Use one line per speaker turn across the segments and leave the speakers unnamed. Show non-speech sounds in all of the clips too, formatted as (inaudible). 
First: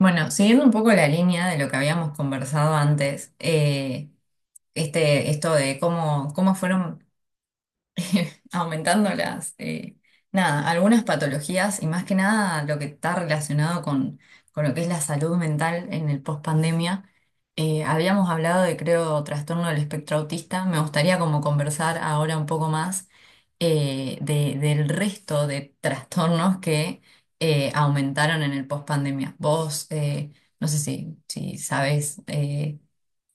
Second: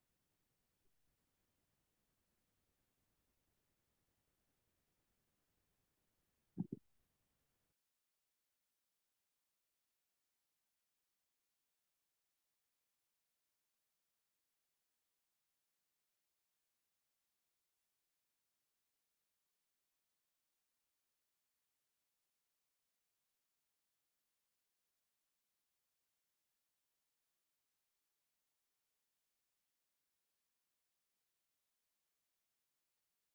Bueno, siguiendo un poco la línea de lo que habíamos conversado antes, esto de cómo fueron (laughs) aumentando las, nada, algunas patologías y más que nada lo que está relacionado con lo que es la salud mental en el post-pandemia. Habíamos hablado de, creo, trastorno del espectro autista. Me gustaría como conversar ahora un poco más, del resto de trastornos que aumentaron en el post-pandemia. Vos, no sé si sabes, eh,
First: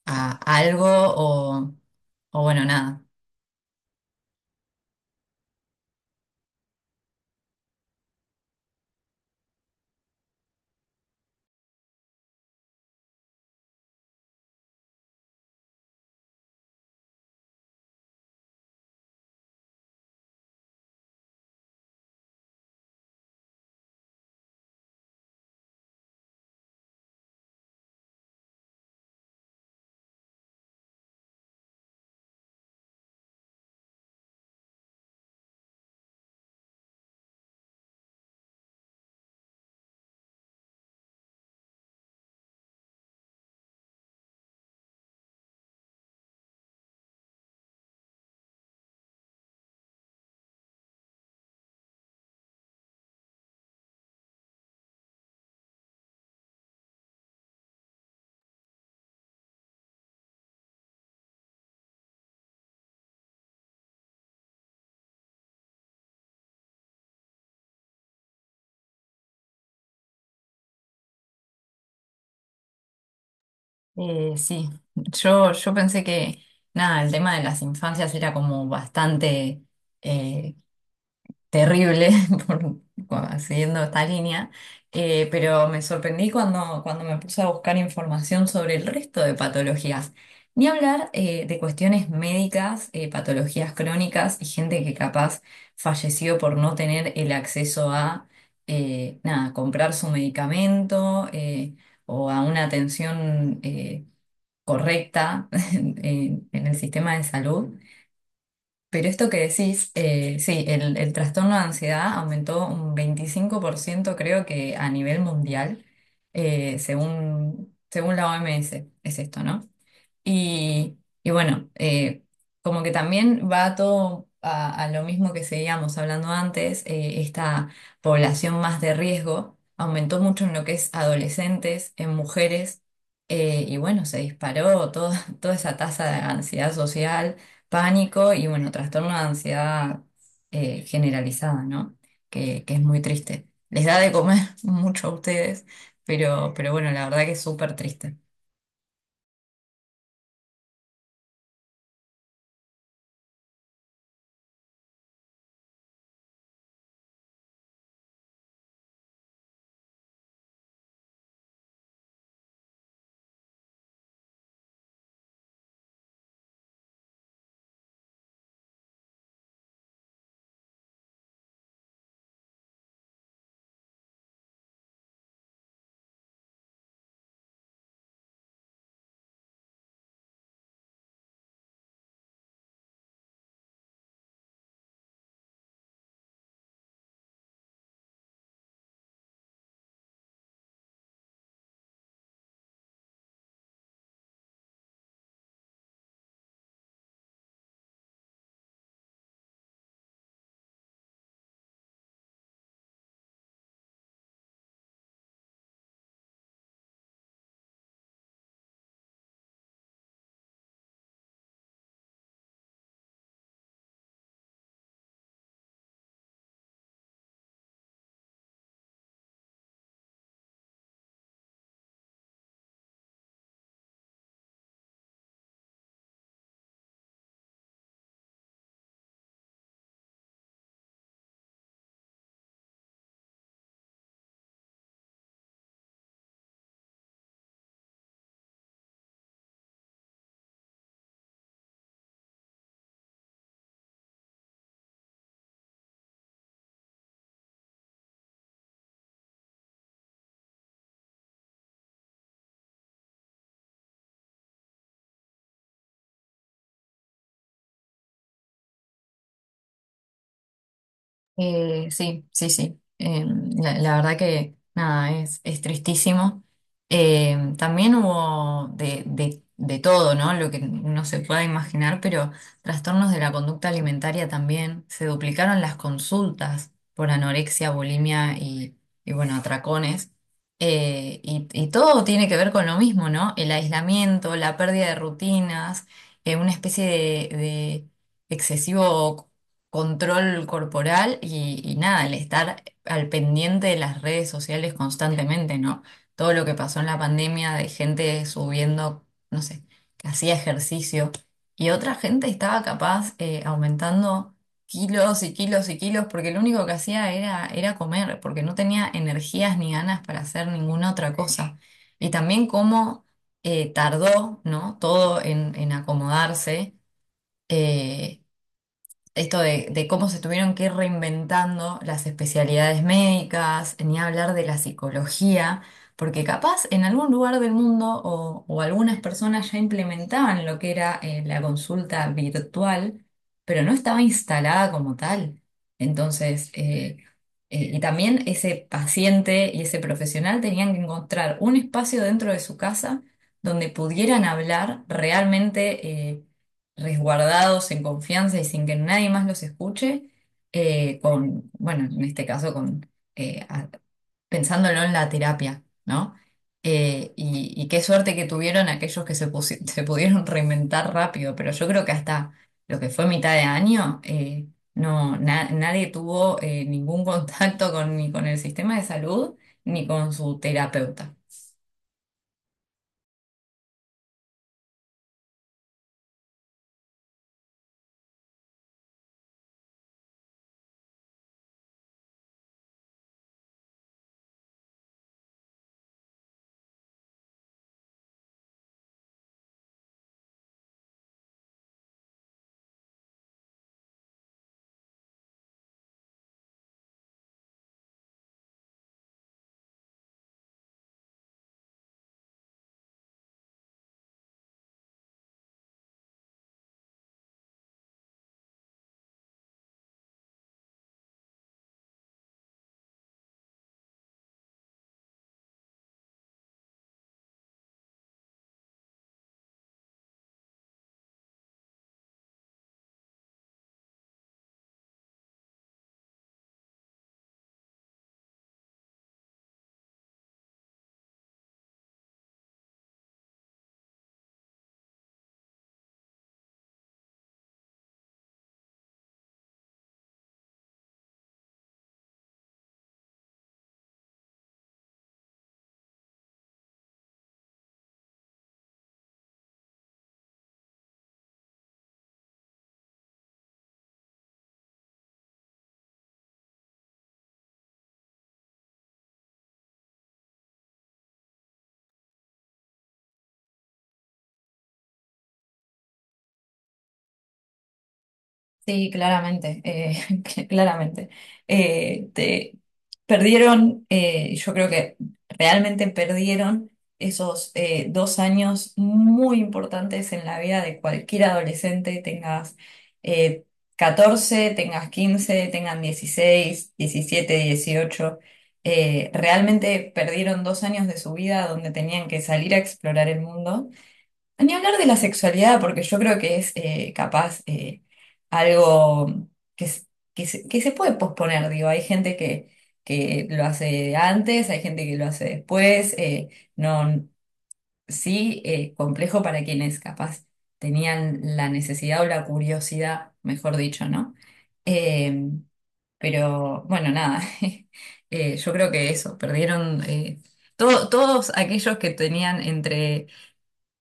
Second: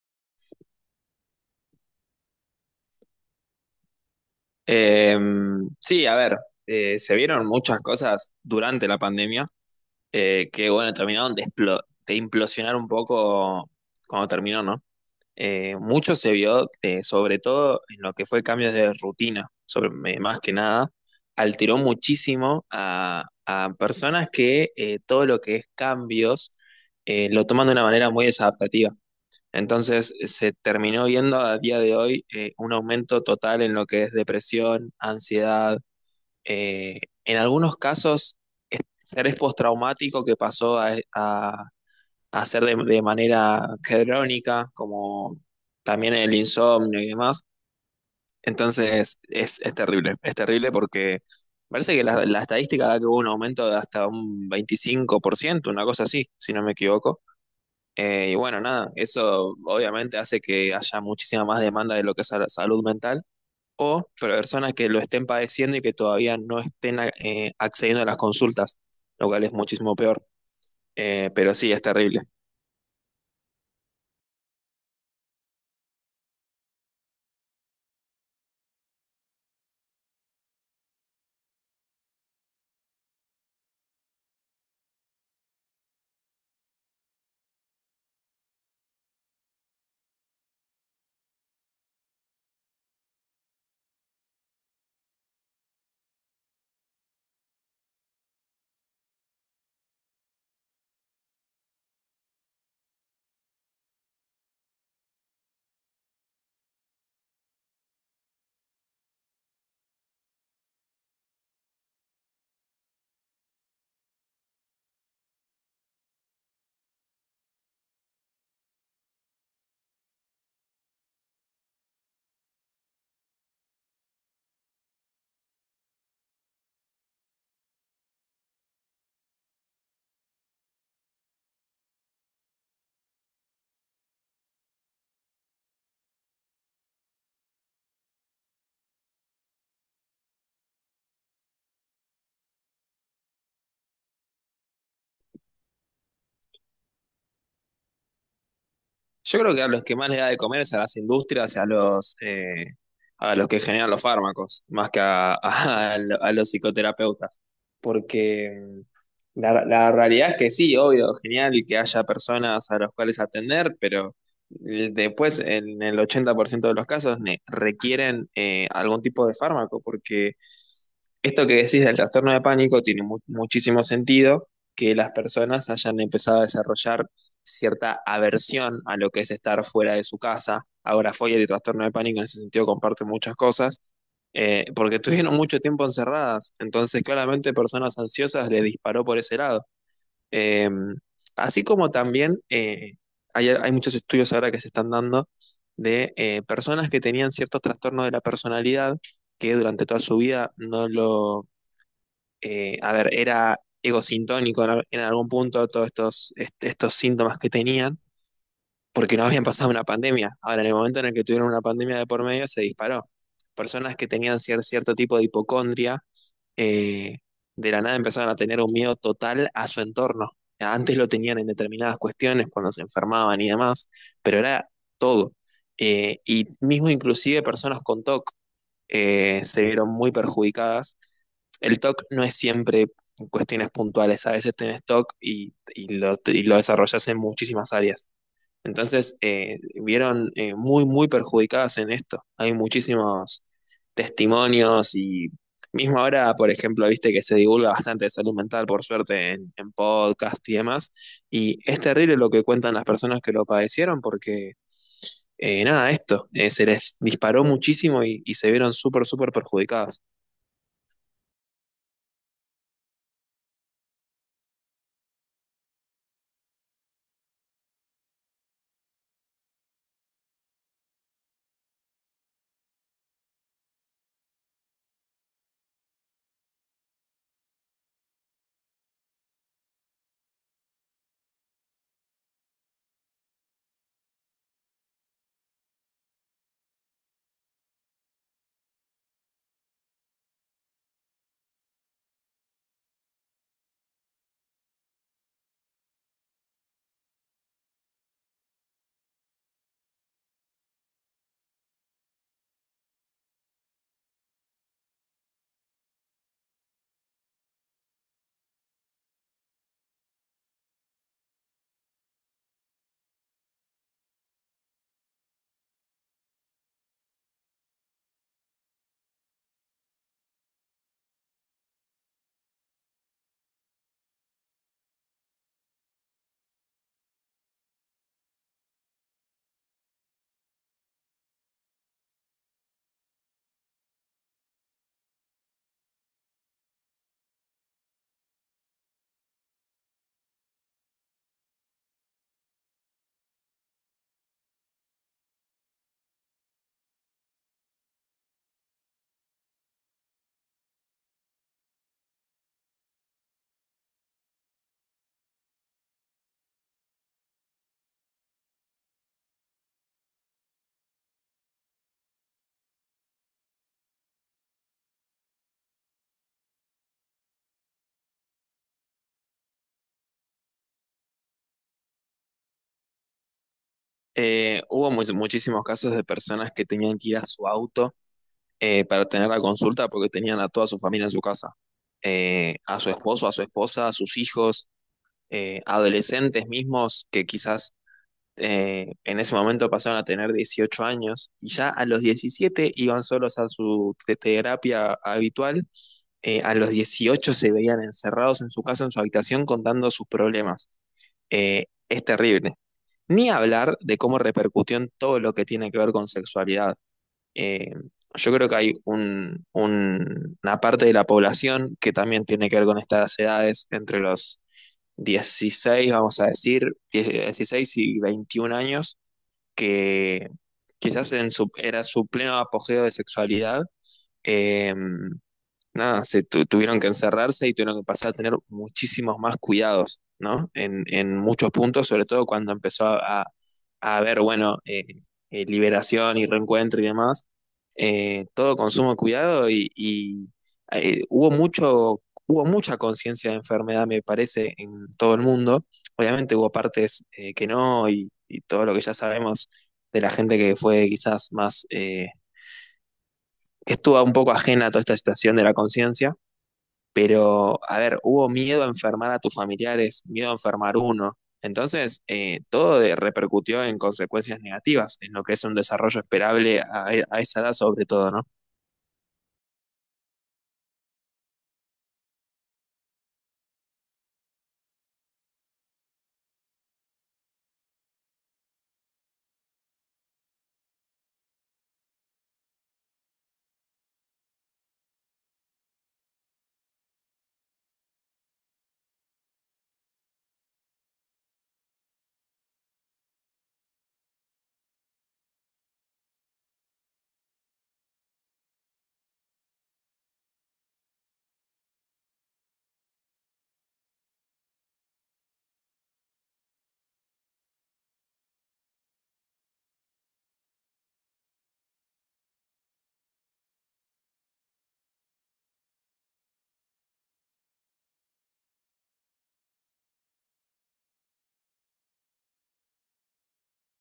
a- algo o bueno, nada.
Eh, sí, a ver, se vieron muchas cosas durante la pandemia que, bueno, terminaron de, de implosionar un poco cuando terminó, ¿no? Mucho se vio, sobre todo en lo que fue cambios de rutina, sobre, más que nada, alteró muchísimo a personas que todo lo que es cambios lo toman de una manera muy desadaptativa. Entonces se terminó viendo a día de hoy un aumento total en lo que es depresión, ansiedad, en algunos casos estrés postraumático que pasó a ser de manera crónica, como también el insomnio y demás. Entonces es terrible porque parece que la estadística da que hubo un aumento de hasta un 25%, una cosa así, si no me equivoco. Y bueno, nada, eso obviamente hace que haya muchísima más demanda de lo que es la salud mental o personas que lo estén padeciendo y que todavía no estén accediendo a las consultas, lo cual es muchísimo peor. Pero sí, es terrible.
Sí, yo pensé que, nada, el tema de las infancias era como bastante, eh, terrible, (laughs) por, siguiendo esta línea, pero me sorprendí cuando me puse a buscar información sobre el resto de patologías. Ni hablar, de cuestiones médicas, patologías crónicas y gente que capaz falleció por no tener el acceso a, nada, comprar su medicamento, o a una atención correcta (laughs) en el sistema de salud. Pero esto que decís, sí, el trastorno de ansiedad aumentó un 25%, creo que a nivel mundial, según la OMS, es esto, ¿no? Y bueno, como que también va todo a lo mismo que seguíamos hablando antes, esta población más de riesgo aumentó mucho en lo que es adolescentes, en mujeres, bueno, se disparó (laughs) toda esa tasa de ansiedad social, pánico y bueno, trastorno de ansiedad generalizada, ¿no? Que es muy triste. Les da de comer (laughs) mucho a ustedes, pero, bueno, la verdad que es súper triste.
Yo creo que a los que más les da de comer es a las industrias y a los que generan los fármacos, más que a, (laughs) a los psicoterapeutas. Porque la, la realidad es que sí, obvio, genial que haya personas a las cuales atender, pero después en el 80% de los casos requieren algún tipo de fármaco, porque esto que decís del trastorno de pánico tiene muchísimo sentido que las personas hayan empezado a desarrollar cierta aversión a lo que es estar fuera de su casa. Ahora fobia y trastorno de pánico en ese sentido comparten muchas cosas, porque estuvieron mucho tiempo encerradas. Entonces, claramente, personas ansiosas les disparó por ese lado. Eh, Así como también hay, hay muchos estudios ahora que se están dando de personas que tenían ciertos trastornos de la personalidad que durante toda su vida no lo a ver, era egosintónico en, en algún punto todos estos, estos síntomas que tenían, porque no habían pasado una pandemia. Ahora, en el momento en el que tuvieron una pandemia de por medio, se disparó. Personas que tenían cierto tipo de hipocondria, eh, de la nada empezaron a tener un miedo total a su entorno. Antes lo tenían en determinadas cuestiones, cuando se enfermaban y demás, pero era todo. Y mismo inclusive personas con TOC se vieron muy perjudicadas. El TOC no es siempre cuestiones puntuales, a veces tenés TOC y lo desarrollas en muchísimas áreas. Entonces, vieron muy, muy perjudicadas en esto. Hay muchísimos testimonios y mismo ahora, por ejemplo, viste que se divulga bastante de salud mental, por suerte, en podcast y demás. Y es terrible lo que cuentan las personas que lo padecieron porque, nada, esto, se les disparó muchísimo y se vieron súper, súper perjudicadas.
Sí, sí, sí. La verdad que nada, es tristísimo. También hubo de todo, ¿no? Lo que no se pueda imaginar, pero trastornos de la conducta alimentaria también. Se duplicaron las consultas por anorexia, bulimia y bueno, atracones. Y todo tiene que ver con lo mismo, ¿no? El aislamiento, la pérdida de rutinas, una especie de excesivo control corporal y nada, el estar al pendiente de las redes sociales constantemente, ¿no? Todo lo que pasó en la pandemia de gente subiendo, no sé, que hacía ejercicio y otra gente estaba capaz, aumentando kilos y kilos y kilos porque lo único que hacía era comer, porque no tenía energías ni ganas para hacer ninguna otra cosa. Y también cómo, tardó, ¿no? Todo en acomodarse. eh, Esto de cómo se tuvieron que ir reinventando las especialidades médicas, ni hablar de la psicología, porque capaz en algún lugar del mundo o algunas personas ya implementaban lo que era, la consulta virtual, pero no estaba instalada como tal. Entonces, y también ese paciente y ese profesional tenían que encontrar un espacio dentro de su casa donde pudieran hablar realmente, resguardados en confianza y sin que nadie más los escuche, con, bueno, en este caso con, eh, a- pensándolo en la terapia, ¿no? Y qué suerte que tuvieron aquellos que (laughs) se pudieron reinventar rápido, pero yo creo que hasta lo que fue mitad de año, nadie tuvo, ningún (laughs) contacto ni con el sistema de salud ni con su terapeuta.
Hubo muchísimos casos de personas que tenían que ir a su auto para tener la consulta porque tenían a toda su familia en su casa. A su esposo, a su esposa, a sus hijos, adolescentes mismos que quizás en ese momento pasaron a tener 18 años y ya a los 17 iban solos a su terapia habitual. A los 18 se veían encerrados en su casa, en su habitación, contando sus problemas. Es terrible. Ni hablar de cómo repercutió en todo lo que tiene que ver con sexualidad. Eh, yo creo que hay una parte de la población que también tiene que ver con estas edades, entre los 16, vamos a decir, 16 y 21 años, que quizás en su, era su pleno apogeo de sexualidad. eh, Nada, se tuvieron que encerrarse y tuvieron que pasar a tener muchísimos más cuidados, ¿no? En muchos puntos, sobre todo cuando empezó a, a haber, bueno, liberación y reencuentro y demás, todo consumo de cuidado y, hubo mucho, hubo mucha conciencia de enfermedad, me parece, en todo el mundo. Obviamente hubo partes que no y, y todo lo que ya sabemos de la gente que fue quizás más, que estuvo un poco ajena a toda esta situación de la conciencia, pero, a ver, hubo miedo a enfermar a tus familiares, miedo a enfermar uno. Entonces, todo repercutió en consecuencias negativas, en lo que es un desarrollo esperable a esa edad sobre todo, ¿no?
Sí, claramente, (laughs) que claramente. Eh, te- Perdieron, yo creo que realmente perdieron esos, dos años muy importantes en la vida de cualquier adolescente, tengas, eh, 14, tengas 15, tengan 16, 17, 18. Realmente perdieron dos años de su vida donde tenían que salir a explorar el mundo, ni hablar de la sexualidad, porque yo creo que es, capaz, algo que, s- que se puede posponer, digo, hay gente que lo hace antes, hay gente que lo hace después, no, sí, complejo para quienes capaz tenían la necesidad o la curiosidad, mejor dicho, ¿no? Eh, pero bueno, nada, (laughs) yo creo que eso, perdieron, todos aquellos que tenían entre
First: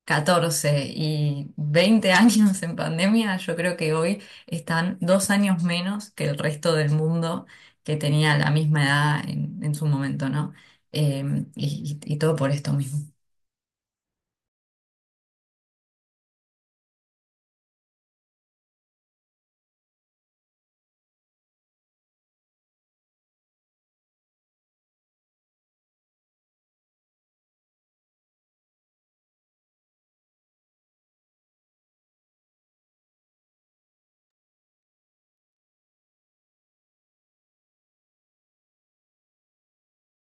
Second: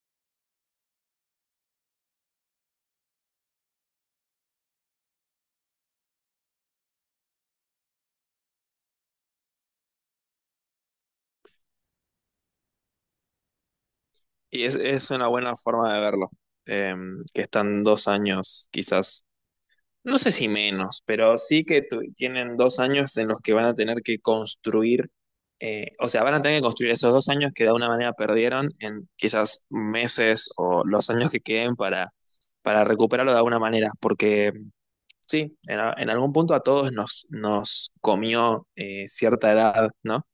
14 y 20 años en pandemia, yo creo que hoy están dos años menos que el resto del mundo que tenía la misma edad en su momento, ¿no? Y todo por esto mismo.
Y es una buena forma de verlo, eh, que están dos años quizás. No sé si menos, pero sí que tienen dos años en los que van a tener que construir, o sea, van a tener que construir esos dos años que de alguna manera perdieron en quizás meses o los años que queden para recuperarlo de alguna manera, porque sí, en, en algún punto a todos nos, nos comió cierta edad, ¿no?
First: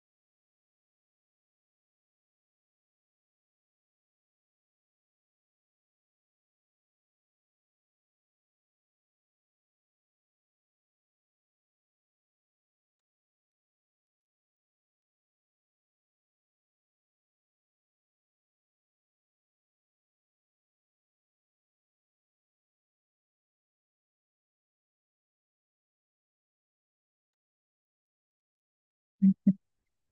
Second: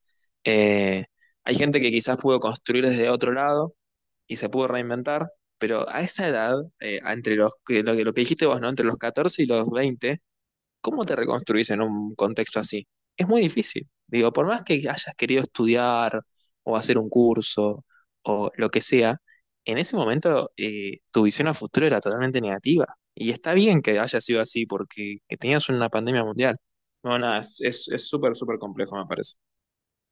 Eh, Hay gente que quizás pudo construir desde otro lado y se pudo reinventar, pero a esa edad, entre los, que- lo que dijiste vos, ¿no? Entre los 14 y los 20, ¿cómo te reconstruís en un contexto así? Es muy difícil. Digo, por más que hayas querido estudiar o hacer un curso o lo que sea, en ese momento tu visión a futuro era totalmente negativa. Y está bien que haya sido así porque tenías una pandemia mundial. No, nada, es es súper, súper complejo, me parece.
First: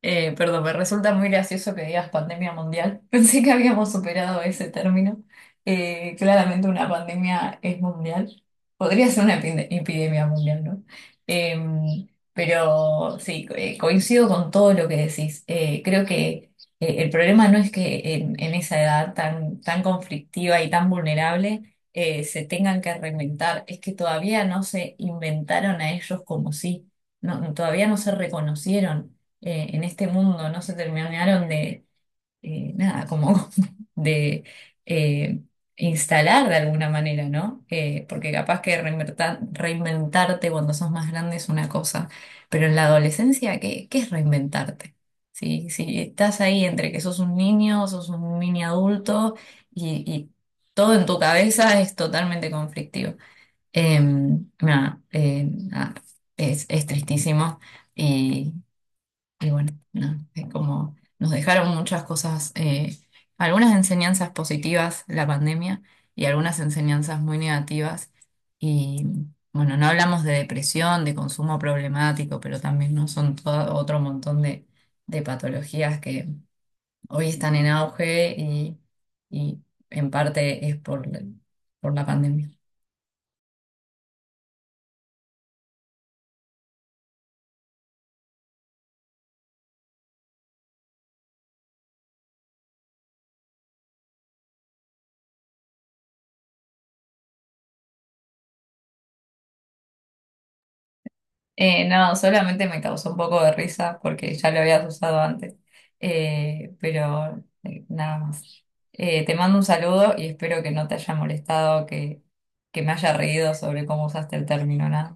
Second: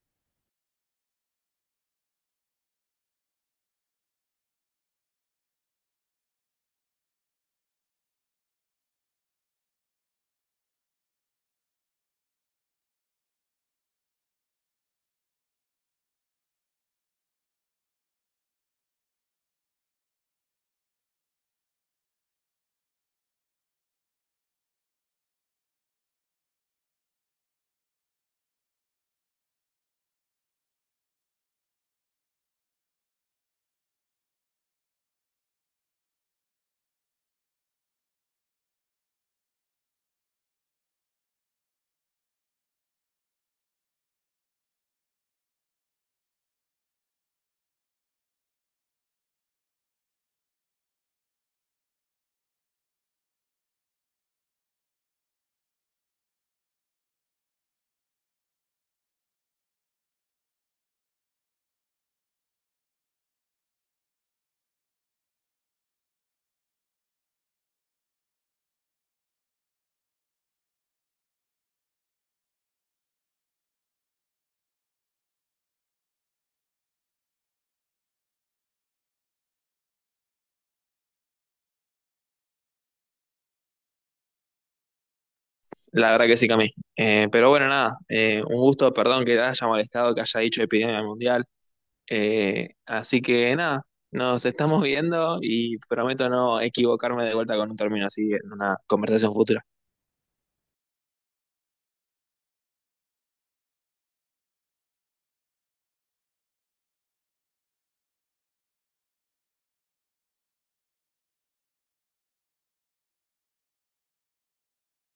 Perdón, me resulta muy gracioso que digas pandemia mundial. (laughs) Pensé que habíamos superado ese término. Claramente una pandemia es mundial. Podría ser una epidemia mundial, ¿no? Em, pero sí, coincido con todo lo que decís. Creo que, el problema no es que en esa edad tan, tan conflictiva y tan vulnerable, se tengan que reinventar. Es que todavía no se inventaron a ellos como sí. No, todavía no se reconocieron, en este mundo, no se terminaron de, nada, como (laughs) de, eh, instalar de alguna manera, ¿no? Porque capaz que reinventarte cuando sos más grande es una cosa, pero en la adolescencia, ¿qué es reinventarte? Si estás ahí entre que sos un niño, sos un mini adulto y todo en tu cabeza es totalmente conflictivo. Nada, nada, es tristísimo. y y bueno, no es como nos dejaron muchas cosas, algunas enseñanzas positivas la pandemia y algunas enseñanzas muy negativas. Y bueno, no hablamos de depresión, de consumo problemático, pero también no son todo otro montón de patologías que hoy están en auge y en parte es por la pandemia.
La verdad que sí, Cami. Pero bueno, nada, un gusto, perdón que te haya molestado, que haya dicho epidemia mundial. Así que nada, nos estamos viendo y prometo no equivocarme de vuelta con un término así en una conversación futura.
No, solamente me causó un poco de risa porque ya lo habías usado antes. Pero, nada más. Te mando un saludo y espero que no te haya molestado, que, me haya reído sobre cómo usaste el término, nada.